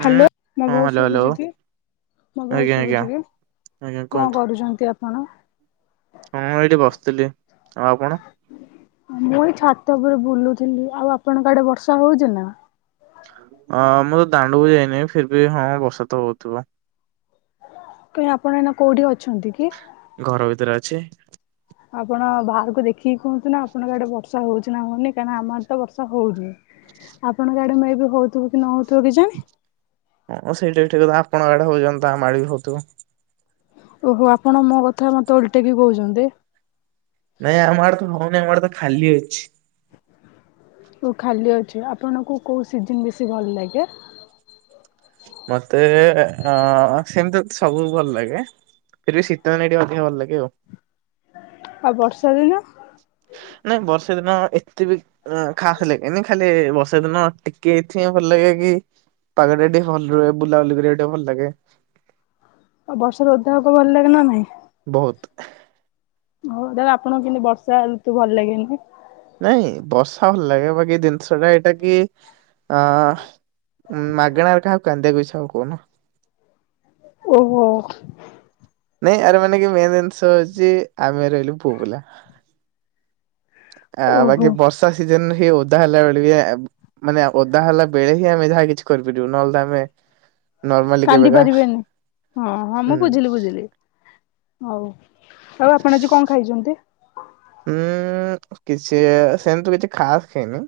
ହୁଁ ହାଲୋ ମୋ ହଁ ଭୟସ୍ ହ୍ୟାଲୋ ହ୍ୟାଲୋ ଶୁଭୁଛି ଟି। ମୋ ଆଜ୍ଞା ଭୟସ ଆଜ୍ଞା ଶୁଭୁଛି କି? ଆଜ୍ଞା କଣ କୁହନ୍ତୁ କରୁଛନ୍ତି ଆପଣ? ହଁ ମୁଁ ଏଇଠି ବସିଥିଲି। ଆଉ ଆପଣ? ମୁଁ ଏଇ ଛାତ ଉପରେ ବୁଲୁଥିଲି ଆଉ ଆପଣଙ୍କ ଆଡେ ବର୍ଷା ହଉଚି ନା? ହଁ ମୁଁ ତ ଦାଣ୍ଡକୁ ଯାଇନି ଫିର୍ ବି ହଁ ବର୍ଷା ତ ହଉଥିବ। କାଇ ଆପଣ ଏଇନା କୋଉଠି ଅ ଘର ଭିତରେ ଅଛି। ଆପଣ ବାହାରକୁ ଦେଖି କି କହୁଥିଲେ ଆପଣଙ୍କ ଆଡେ ବର୍ଷା ହଉଚି ନା ହଉନି କାରଣ ଆମ ଆଡେ ତ ବର୍ଷା ହଉଚି। ଆପଣଙ୍କ ଆଡେ ମେ ବି ହୋଇଥିବ କି ନ ହେଉଥିବ। ହଁ ସେଇଟା ବି ଠିକ୍ କଥା। ଆପଣଙ୍କ ଆଡେ ହଉଚି ମାନେ ତ ଆମ ଆଡେ ବି ହଉଥିବ। ଓହୋ ଆପଣ ମୋ କଥା ମତେ ଓଲଟକି କହୁଚନ୍ତି। ନାଇଁ ଆମ ଆଡେ ତ ହଉନି ଆମ ଆଡେ ତ ଖାଲି ଅଛି। ଓ ଖାଲି ଅଛି ଆପଣଙ୍କୁ କୋଉ ସିଯିନ ବେଶୀ ଭଲ ଲାଗେ? ମତେ ଅ- ଅ ସେମିତି ସବୁ ଭଲ ଲାଗେ ଫିର୍ ବୀ ଶୀତଦିନେ ଟିକେ ଅଧିକା ଭଲ ଲାଗେ ଆଉ। ଆଉ ବର୍ଷା ଦିନ? ନାଇଁ ବର୍ଷା ଦିନ ଏତେ ବି ଖାସ ଲାଗେନି ଖାଲି ବର୍ଷା ଦିନ ଟିକେ ଏଥି ପାଇଁ ଭଲ ଲାଗେ କି ପାଗ ଟ ଟିକେ ଭଲ ରୁହେ ବୁଲାବୁଲି କରିବା ଟିକେ ଭଲ ଲାଗେ। ଆଉ ବର୍ଷା ରେ ଓଦା ହେବାକୁ ଭଲ ଲାଗେ ନା ନାଇଁ? ବହୁତ। ହଉ ତାହଲେ ଆପଣଙ୍କୁ କେମତି ବର୍ଷା ଋତୁ ଭଲ ଲାଗେନି। ନାଇଁ ବର୍ଷା ଭଲ ଲାଗେ ବାକି ଜିନିଷ ଟା ଏଇଟା କି ଅ ମାଗଣାରେ କାହାକୁ କାନ୍ଦିବାକୁଇଛାଉ କହୁହନ। ଓ ହୋ। ନାଇଁ ଆରେ ମାନେ କି ମେନ୍ ଜିନିଷ ହଉଛି ଆମେ ରହିଲୁ ପୁଅ ପିଲା ହା - - ଆ ଓହୋ ବାକି ବର୍ଷା ଶିଯିନି ସେ ଓଦା ହେଲା ବେଳେ ବି ମାନେ ଓଦା ହେଲା ବେଳେ ହିଁ ଆମେ ଯାହା କିଛି କରିପାରିବୁ ନହେଲେ ତ ଆମେ ନର୍ମାଲି କାନ୍ଦି କେବେକା ପାରିବେନି ମ ହଁ ହୁଁ ମୁଁ ବୁଝିଲି ବୁଝିଲି ହଉ। ଆଉ ଆପଣ ଆଜି କଣ ଖାଇଛନ୍ତି। ହୁଁ କିଛି ସେମତି ତ କିଛି ଖାସ୍ ଖାଇନି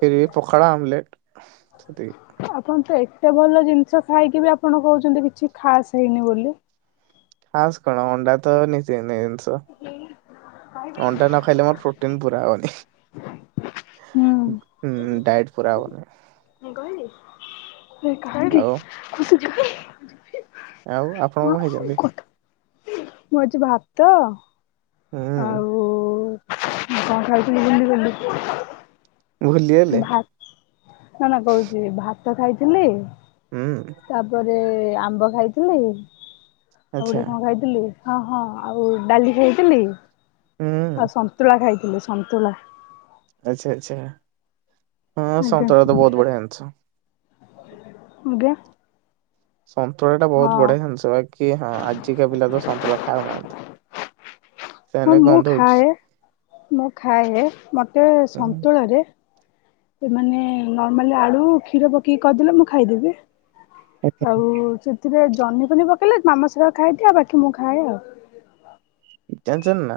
ଫିରିବିପଖାଳ ଅମଲେଟ ସେତିକି। ଆପଣ ତ ଏତେ ଭଲ ଜିନିଷ ଖାଇକି ବି ଆପଣ କହୁଛନ୍ତି କିଛି ଖାସ ହେଇନି ବୋଲି। ଖାସ୍ କଣ ଅଣ୍ଡା ତ ନିତିଦିନିଆ ଜିନିଷ। ତ ଅଣ୍ଡା ନ ଖାଇଲେ ମୋର ପ୍ରୋଟିନ ପୁରା ହବନି। ହ ହୁଁ - ହୁଁ। ଡାଇଟ ପୁରା ହବନି। ଏ କାହିଁକି ଆଉ ଖୁସି। ଇ ହିଁ। ଆଉ ଆପଣ କଣ ଖାଇଛନ୍ତି। ମୁଁ ଆଜି ଭାତ ହୁଁ ଆଉ ମୁଁ କଣ ଖାଇଥିଲି ଭୁଲିଗଲି। ଭୁଲିଗଲେ ଭାତ ନା ନା କହୁଛି ଭାତ। ରତ ଖାଇଥିଲି ହୁଁ ତାପରେ ଆମ୍ବ ଖାଇଥିଲି। ଆଉ ଆଚ୍ଛା ଗୋଟେ କଣ ଖାଇଥିଲି। ହଁ ହଁ ଆଉ ଡାଲି ଖାଇଥିଲି। ଆଉ ହୁଁ ସନ୍ତୁଳା ଖାଇଛିି। ିଲ ସନ୍ତଳା ଆଛା ଆଛା। ହଁ ଆଜ୍ଞା ସନ୍ତୁଳା ତ ବହୁତ ବଢିଆ ଜିନିଷ। ଆଜ୍ଞା। ସନ୍ତୁଳା ଟା ବହୁତ ହଁ। ବଢିଆ ଜିନିଷ ବାକି ହଁ ଆଜିକା ପିଲା ତ ସନ୍ତୁଳା ଖାଉନାହାନ୍ତି। ହଁ ସେମାନେ ମୁଁ ଗନ୍ଧଉଛି ଖାଏ। ମୁଁ ଖାଏ ହେ ମତେ ଗୋଟେ ହୁଁ ସନ୍ତୁଳା ରେ ସେମାନେ ନର୍ମାଲି ଆଳୁ କ୍ଷୀର ପକେଇକି କରିଦେଲେ ମୁଁ ଖାଇଦେବି। ଆଚ୍ଛା। ଆଉ ସେଥିରେ ଜନହି ପହନି ପକେଇଲେ ମାମ ସେ ଗୁଡ଼ା ଖାଇଦିଏ ଆଉ ବାକି ମୁଁ ଖାଏ ଆଉ। ଟେନ୍ସନ ନା।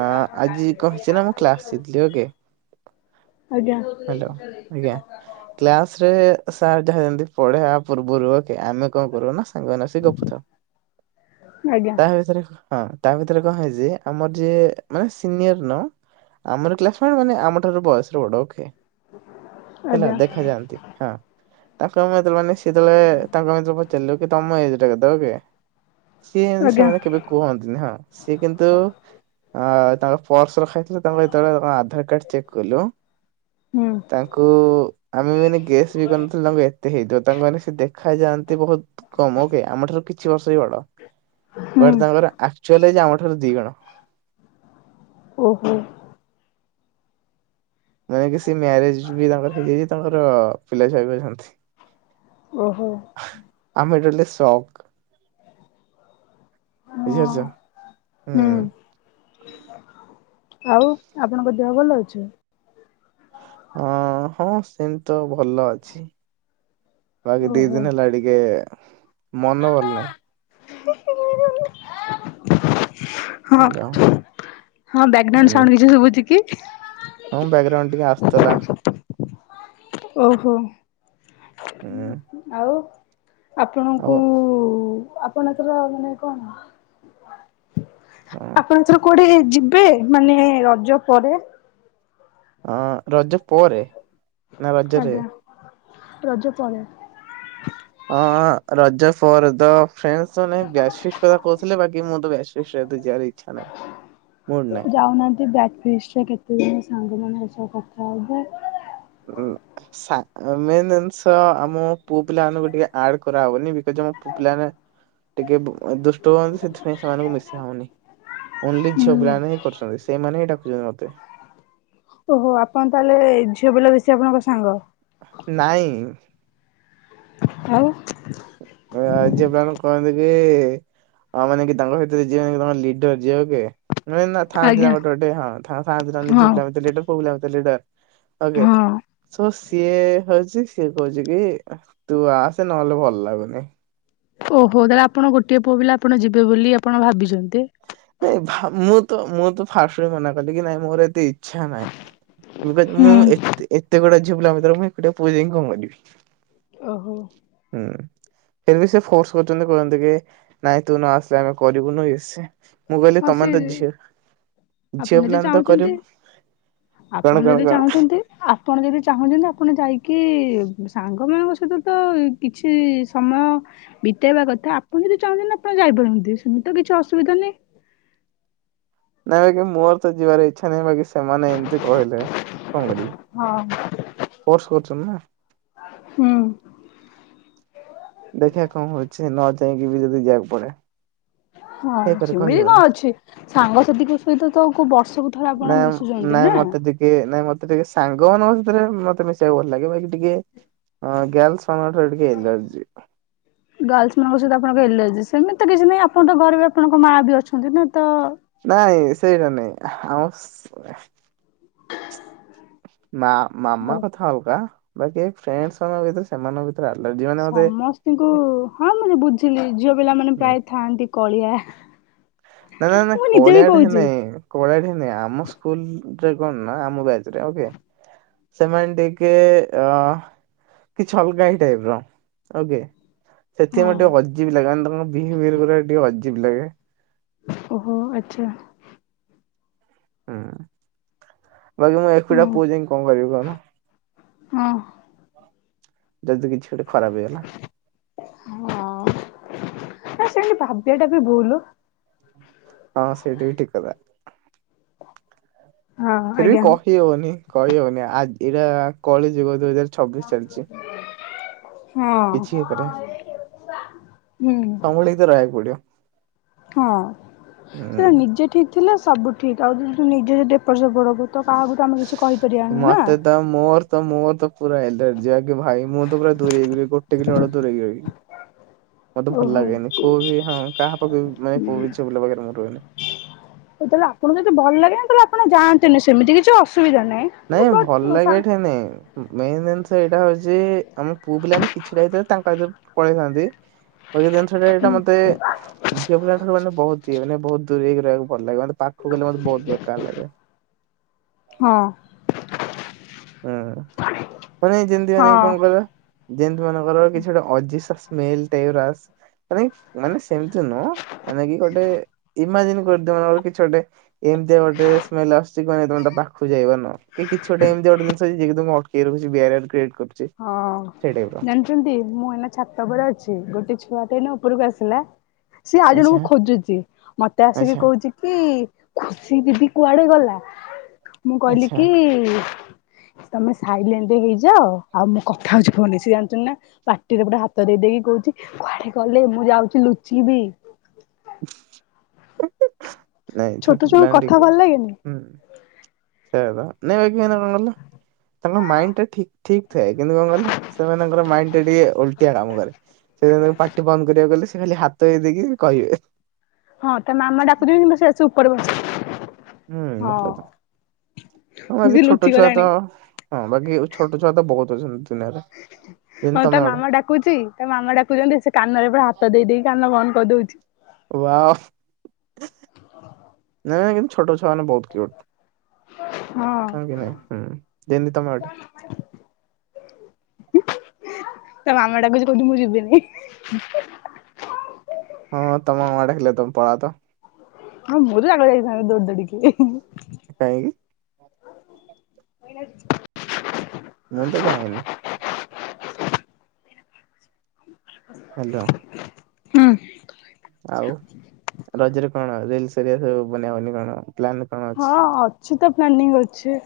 ଆ ଆଜି କହିଛି ନା ମୁଁ କ୍ଲାସ ରେ ଥିଲି ଓକେ ଆଜ୍ଞା। ହାଲୋ ଆଜ୍ଞା କ୍ଲାସରେ ସାର ଯାହା ପଢେଇବା ପୂର୍ବରୁ ଓକେ ଆମେ କଣ କରୁ ନା ସାଙ୍ଗମାନେ ସେ ଗପୁ ଥାଉ ଆଜ୍ଞା ତାହା ଭିତରେ ହଁ। ତା ଭିତରେ କଣ ହେଇଛି ଯେ ଆମର ଯିଏ ମାନେ ସିନିୟର ନ ଆମର କ୍ଲାସମେଟ ମାନେ ଆମ ଠାରୁ ବୟସର ବଡ ଓକେ। ହେଲା ଆଜ୍ଞା ଦେଖାଯାଆନ୍ତି ହଁ ତାଙ୍କ ମାନେ ସେତବେଳେ ତାଙ୍କ ଭଳେ ପଚାରିଲ କି ତମେ ଏଜ୍ ଟା କେତେ ଓକେ। ସିଏ ଏମିତି ଆଜ୍ଞା ସେମାନେ କେବେ କୁହନ୍ତିନି ହଁ। ସିଏ କିନ୍ତୁ ହଁ ତାଙ୍କ ପର୍ସ ଖାଇଥିଲ ତାଙ୍କ ଯେତେବେଳେ ତା ଆଧାର କାର୍ଡ ଚେକ୍ କଲୁ ହୁଁ ତାଙ୍କୁ ଆମେ ବି ମାନେ ଗେସ୍ ବି କରିନଥିଲୁ ତାଙ୍କୁ ଏତେ ହେଇଥିବ ତାଙ୍କୁ ମାନେ ସେ ଦେଖା ଯାଆ ସେ ବହୁତ କମ ଓକେ ଆମ ଠାରୁ କିଛି ବର୍ଷ ହି ବଡ ହୁଁ। ବଟ୍ ତାଙ୍କର ଆ ଆମ ଠାରୁ ଦିଗୁଣ। ଓହୋ। ମାନେ କିଛି ମ୍ୟାରେଜ ବି ତାଙ୍କର ହେଇଯାଇଛି ତାଙ୍କର ପିଲାଛୁଆ ବି ଅଛନ୍ତି। ଓହୋ। ଆମେ ଟୋଟାଲି ସକ୍। ବୁଝି ହଁ। ପାରୁଛ ହୁଁ। ଆଉ ଆପଣଙ୍କ ଦେହ ଭଲ ଅଛି? ହଁ ହଁ ସେମି ତ ଭଲ ଅ ଆ ଦିଇ ଓହୋ ଦିନି ହେଲା ଟିକେ ମନ ଭଲ ନାହିଁ। [unintelligible] ହଁ ହଁ ହାଲୋ ବ୍ୟାକ୍ଗ୍ରାଉ ହୁଁ କିଛିୁ କି ହଁ ବ୍ୟାକଗ୍ରାଉଣ୍ଡ ଟିକେ ଆସୁଥିଲା ଓହୋ ହୁଁ ଆଉ ଆପଣଙ୍କୁ ଆଉ ପଣତ ରବନେ କଣ ହଁ ଆପଣ ତର କୋଉଠେ ଯିବେ ମାନେ ରଜ ପରେ ହଁ ରଜ ପରେରେ ନା ରାଜଜରେ ଆଜ୍ଞା। ରଜ ପରେ ହଁ ରା ଫହୁଥିଲେ ବାକି ମୁଁ ତ [unintelligible] ଇଚ୍ଛା ନାହିଁ ମୁଡ୍ ନାହିଁ। ଯାଉନାହାନ୍ତି ବ୍ୟା କେତେ ଦିନ ସାଙ୍ଗମାନେ ପ କଥା ହବ ମେ ଜିନିଷ ଆମ ପୁଅ ପିଲା ମାନଙ୍କୁ ଟିକେ ଆଡ କରାହବନି ବିକଜ ଆମ ପୁଅ ପିଲାମାନେ ଟିକେ ଦୁଷ୍ଟ ହୁଅନ୍ତି ସେଥିପାଇଁ ସେମାନଙ୍କୁ ମିଶି ହଉନି ନ୍ଲି ଝିଅ ହୁଁ ବାନ ହ କରୁଛନ୍ତି ସେଇମାନେ ହିଁ ଡାକୁଛନ୍ତି ମତେ ସେ ଆପଣଙ୍କ ସାଙ୍ଗ ନାଇଁ ଆଉ ିପ କହନ୍ତି କି ଆ ମାନେ କି ତାଙ୍କ ଭିତରେ ଯମ ଲିଡର ଯଝ କି ନାଇଁ ନା ଥାନ୍ତି ନା ଆଜ୍ଞା ଗୋଟେ ଗୋେ ହଁ ଥାନ୍ତି ହଁ। ନାର ଲିର ଆେ ହଁ। ସ [unintelligible] ସିଏ ହଉଛି ସିଏ କହୁଛି କି ତୁ ଆସେ ନହେଲେ ଭଲ ଲାଗୁନି ଓହୋ ତାହେଲେ ଆପଣ ଗୋଟିଏ ପୁଅ ପିଲା ଆପଣ ଯିବେ ବୋଲି ଆପଣ ଭାବିଛନ୍ତି ନାଇଁ ମୁଁ ତ ମୁଁ ତ ଫାଷ୍ଟ ବି ମନା କଲି କି ନାଇଁ ମୋର ଏତି ଇଚ୍ଛା ନାଇ ମୁଁ ବି ହୁଁ ମୁଁ ଏତେ ଏତେ ବେଳେ ଝିଅ ପିଲା ଭିତରେ ମୁଁ ଏକୁଟିଆ ପୁଅ ଯାଇକି କଣ କରିବି ଓହୋ ବି ସେ ଫୋର୍ସ କରିଛନ୍ତି କି ନାଇଁ ତୁ ନ ଆସିଲେ ଆମେ କରିବୁନୁେ ହ ସେ ଝିଅ ଆପଣ ଯଦି ପିଲାମାନେ ତ କରିବେ ଚାହୁଁଛନ୍ତି କଣ ଆପଣ କଣ ଯଦି କଣ ଚାହୁଁଛନ୍ତି ଆପଣ ଯଦି ଚାହୁଁଛନ୍ତି ଆପଣ ଯାଇକି ସାଙ୍ଗ ମାନଙ୍କ ସହିତ ତ କିଛି ସମୟ ବିତେଇବା କଥା ଆପଣ ଯଦି ଚାହୁଁଛନ୍ତି ଆପଣ ଯାଇପାରନ୍ତି ସେମିତି ତ କିଛି ଅସୁବିଧା ନାହିଁ ହ ନାଇଁ ବାକି ମୋର ତ ଯିବାର ଇଚ୍ଛା ନାହିଁ ବାକି ସେମାନେ ଏମିତି କହିଲେ କଣ କରିବେ ହଁ ଫୋର୍ସ କରୁଛନ୍ତି ନା ହୁଁ। ଦେଝିଅ କଣ ହୋଇଛି ଯାଇହିକି ବି ଯଦି ଯିବାକୁ ପଡେ ହଁ ହେଇପାରେ ସେମିତି କଣ କହିହବନି ଅଛି ସାଙ୍ଗସାଥିୀଙ୍କ ସହିତ ତ କୋଉ ବର୍ଷକୁ ଥରେ ଆପଣ ନା ମିଶୁଛନ୍ତି ନାଇଁ ନା ମତେ ଟିକେ ନାଇଁ ମତେ ଟିକେ ସାଙ୍ଗ ମାନଙ୍କ ସେଥିରେ ମତେ ମିଶିବାକୁ ଭଲ ଲାଗେ ବା ଟିକିଏ ଗାର୍ଲ୍ସ ମାନଙ୍କ ଟିକେ ଏଲର୍ଜି ଗାର୍ଲସ ମାନଙ୍କ ସହିତ ଆପଣଙ୍କ ଏଲର୍ଜି ସେମିତି କିଛି ନାହିଁ ଆପଣଙ୍କ ଘରେ ବି ଆପଣଙ୍କ ମା ବି ଅଛନ୍ତି ନା ତ ନାଇଁ ସେଇଟା ନାଇଁ ଆମ [inaudible] ମା ମାମା ହଉ। କଥା ଅଲଗା ବାକି ଫ୍ରେଣ୍ଡସ ମାନଙ୍କ ସହିତରେ ସେମାନଙ୍କ ଭିତରେ ଏଲର୍ଜି ମାନ ମତେ ଝିଲି ଝିଅ ପିଲମାନେେ ପ୍ରାୟ ଥାଆନ୍ତି କଳିଆ ନା ନା ନା ମୁଁ ନିଜେ ବି କଳିଆଡେ କହୁଛି। ନାଇଁ କଳିଆଡ ନାଇଁ ଆମ ସ୍କୁଲ କ ନା ଆମ ବ୍ୟାଚରେ ଓକେ ସେମାନେ ଟିକେ ଅ କିଛି ଅଲଗା ହି ଟାଇପ ର ଓକେ ହଁ। ସେଥିପାଇଁ ଟିକେ ଅଜିବି ଲାଗେ ମାନେ ତାଙ୍କ ବିହେଭିୟର ଟିକେ ଅଜି ଅଜିବ ଲାଗେ। ଓହୋ ଆଚ୍ଛା। ହୁଁ। ବାକି ମୁଁ ହୁଁ ଏକୁଟିଆ ପୁଅ ଯାଇକି କଣ କରିବି କହୁନ? ହଁ। ଯଦି କିଛି ଗୋଟେ ଖରାପ ହେଇଗଲା। ହଁ ନା ସେତି ଭାବିବଟା ବି ଭୁଲ ହଁ ସେଇଟା ବି ଠିକ୍ କଥା। ହଁ ଫିର୍ବି ଆଜ୍ଞା। କହି ହଉନି କହି ହଉନି ଆଜି ଏଇଟା କଳିଯୁଗ ଦୁଇ ହଜାର ଛବିଶ ଚାଲିଛି। କିଛି ହଁ। କରେ ହୁଁ ସମ୍ଭାଳିକି ତ ରହିବାକୁ ପଡିବ ହଁ। ହୁଁ। ସେଟା ନିଜେ ଠିକ୍ ଥିଲେ ସବୁ ଠିକ୍ ଆଉ ଯଦି ନିଜେ ଏପଟ ସେପଟ ହବୁ ତ କାହାକୁଠୁ ଆମେ କିଛି କହିପାରିବା ନା ନା ମୁଁ ତ ପୁରା ଏଲର୍ଜିଆ ଭାଇ ମୁଁ ତ ପୁର ଦୂରି ଏଇ କର [unintelligible] ମତେ ଭଲ ଓହୋ ଲାଗେନି କୋଉ ବି ହଁ କାହା ପାଖରେ ମାନେ କୋଉ ବି ଝିଅପିଲା ପାଖରେ ମୁଁ ରୁହେନି। ତ ସେମିତି କିଛି ଅସ୍ ନାଇଁ ଭଲ ଲାଗେ ଏଠି ନାଇଁ? ମେନ୍ ଜିନିଷ ଏଇଟା ହଉଛି ଆମେ ପୁଅ ପିଲାମାନେ କିଛିଟା ଭିତରେ ତାଙ୍କ ଭିତରେ ପଳେଇଥାନ୍ତି। ବାକି ଜିନିଷଟା ଏଇଟା ମତେ ଝିଅ ପିଲା ଠାରୁ ମାନେ ବହୁତ ଇଏ ମାନେ ବହୁତ। ଦୂରେଇ ରହିବାକୁ ଭଲ ଲାଗେ। ପାଖକୁ ଗଲେ ମତେ ବହୁତ ବେକାର ଲାଗେ। ହଁ ହୁଁ ମାନେ ଯେମିତି ମାନେ ହଁ। କଣ କହିଲ। ଯେମିତି ମନେଙ୍କର କିଛି ଗୋଟେ ଅଜିସେସ୍ ସ୍ମେଲ ଟାଇପ୍ ର ମାନେ ମାନେ ସେମତି ନୁହଁ। ମାନେ କି ଗୋଟେ ଇମାଜିନ୍ କରି ଦଉନ କିଛି ଗୋଟେ ଏମିତିଆ ଗୋଟେ ସ୍ମେଲ ଆସୁଛି କି ମାନେ ତମେ ତା ପାଖକୁ ଯାଇ ନୁହଁ। କି କିଛି ଗୋଟେ ଏମି ଯିଏ କି ତମକୁ ଏଟକେଇ ରଖୁଚି [unintelligible] କ୍ରିଏଟ କରୁଛି ହଁ ସେଇ ଟାଇପ ର ଜାଣିଛନ୍ତି ମୁଁ ହେଲା ଛାତ ଗୋଟେ ଛୁଆ ନୁ ଉପରକୁ ଆସିଲା ସିଏ ଆଉ ଆଚ୍ଛା ଜଣଙ୍କୁ ଖୋଜୁଛି ମତେ ଆସିକି ଆଚ୍ଛା କହୁଛି କି? ଖୁସି ଦିଦି କୁଆଡ଼େ ଗଲା। ମୁଁ କହିଲି ଆଚ୍ଛା କି ତମେ ସାଇଲେଣ୍ଡ ହେଇ ଯାଅ। ଆଉ ମୋ କଥା ହଉଛି ଫନ ସେ ଜାଣିୁଛନ୍ତି ନା ପାଟିରେ ପୁରା ହାତ ଦେଇ ଦେଇକି କହୁଛି କୁଆଡେ଼ କଲେ ମୁଁ ଯାଉଛି ଲୁଚ ବି। [inaudible] ନାଇଁ ଛୋଟ ଛୁଆଙ୍କ ପିଲାଣି କଥା ଟିକେ ଭଲ ଲାଗେନି ହୁଁ। ନାଇଁ କରଣ ମାଇଣ୍ଡ ଟା ଠିକ ଥାଏ। କିନ୍ତୁ, କଣ କହିଲ ସେମାନଙ୍କର ମାଇଣ୍ଡ ଟା ଟିକେ ଓଲଟିଆ କାମ କରେ ସେ ତା ପାଟି ବନ୍ଦ କରିବାକୁ ଗଲେ ସେ ଖାଲି ହାତ ହେଇ ଦେଇକି କହିବେ। ହଁ ତା ମାମା ଡାକୁଥିବେ କିନ୍ତୁ ସେ ଆସି ଉପରେ ବସି ହୁଁ ମତଲବ୍ ହଁ ହଁ ଏବେ ସେ ଛୋଟ ଲୁଚି ଛୁଆ ତ ଗଲାଣି। ହଁ ବାକି ଛୋଟ ଛୁଆ ତ ବହୁତ [unintelligible] ଯେମିତି ହଁ ତା ତମେ ଗୋଟେ ମାମା ଡାକୁଛି ତା ମାମା ଡାକୁଛନ୍ତି ସେ କାନରେ ପୁରା ହାତ ଦେଇ ଦେଇ କି କାନ ବନ୍ଦ କରିଦଉଛି। ୱାଓ। ସେମାନେ ବହୁତ କ୍ୟୁଟ ହଁ କି ନାଇଁ ହୁଁ ଯେମିତି ତମେ ଗୋଟେ। ତା ମାମା ଡାକୁଛି କହୁଚି ମୁଁ ଯିବିନି। ନି ହଁ ତମ ମାମା ଡାକିଲେ ତମେ ପଳାଅତ ହଁ ମୁଁ ତ ଆଗ ଯାଇଥାନ୍ତି ଦୌଡ଼ି ଦୌଡ଼ିକି କାହଁକି? [inaudible] ମୁଁ ତ ଯାଏନି। ହୁଁ। ହାଲୋ। ହୁଁ। ଆଉ [unintelligible] ତା ମାନେ କଣ। ପ୍ଲାନ କଣ ଅଛି। ସେ ତ ପ୍ଲାନିଙ୍ଗ ଅଛି।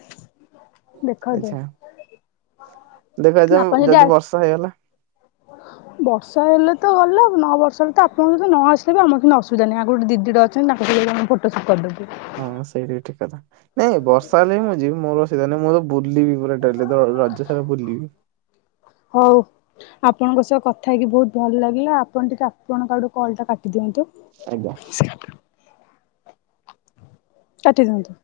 ଦେଖାଯାଉ ଆଚ୍ଛା ଦେଖା ଯାଉ ଆପଣ ଯଦି ଆସ ବର୍ଷା ହେଇଗଲା। ବର୍ଷା ହେଲେ ତ ଗଲା ନ ବର୍ଷା ହେଲେ ତ ଆପଣ ଯଦି ନ ଆସିଲେ ବି ଆମର କିଛି ଅସୁବିଧା ନାହିଁ ଆଗ ଗୋଟେ ଦିଦିଟେ ଅଛନ୍ତି ତାଙ୍କୁ କହିଲେ ସେ ଫଟୋ ସୁଟ୍ କରିଦେବେ। ହଁ ସେଇଟା ବି ଠିକ କଥା ନାଇଁ ବର୍ଷା ହେଲେ ହଁ ମୁଁ ଯିବି ମୋର ଅସୁବିଧା ନାହିଁ ମୋର ବୁଲିବି ପୁରା ଡେଲି ତ ରଜ ସାରା ବୁଲିବି। ହଉ ଆପଣଙ୍କ ସହ କଥା ହେଇକି ବହୁତ ଭଲ ଲାଗିଲା ଆପଣ ଟିକେ ଆପଣଙ୍କ ଆଡୁ କଲ୍ ଟା କାଟି ଦିଅନ୍ତୁ। ଆଜ୍ଞା। କାଟି ଦିଅନ୍ତୁ।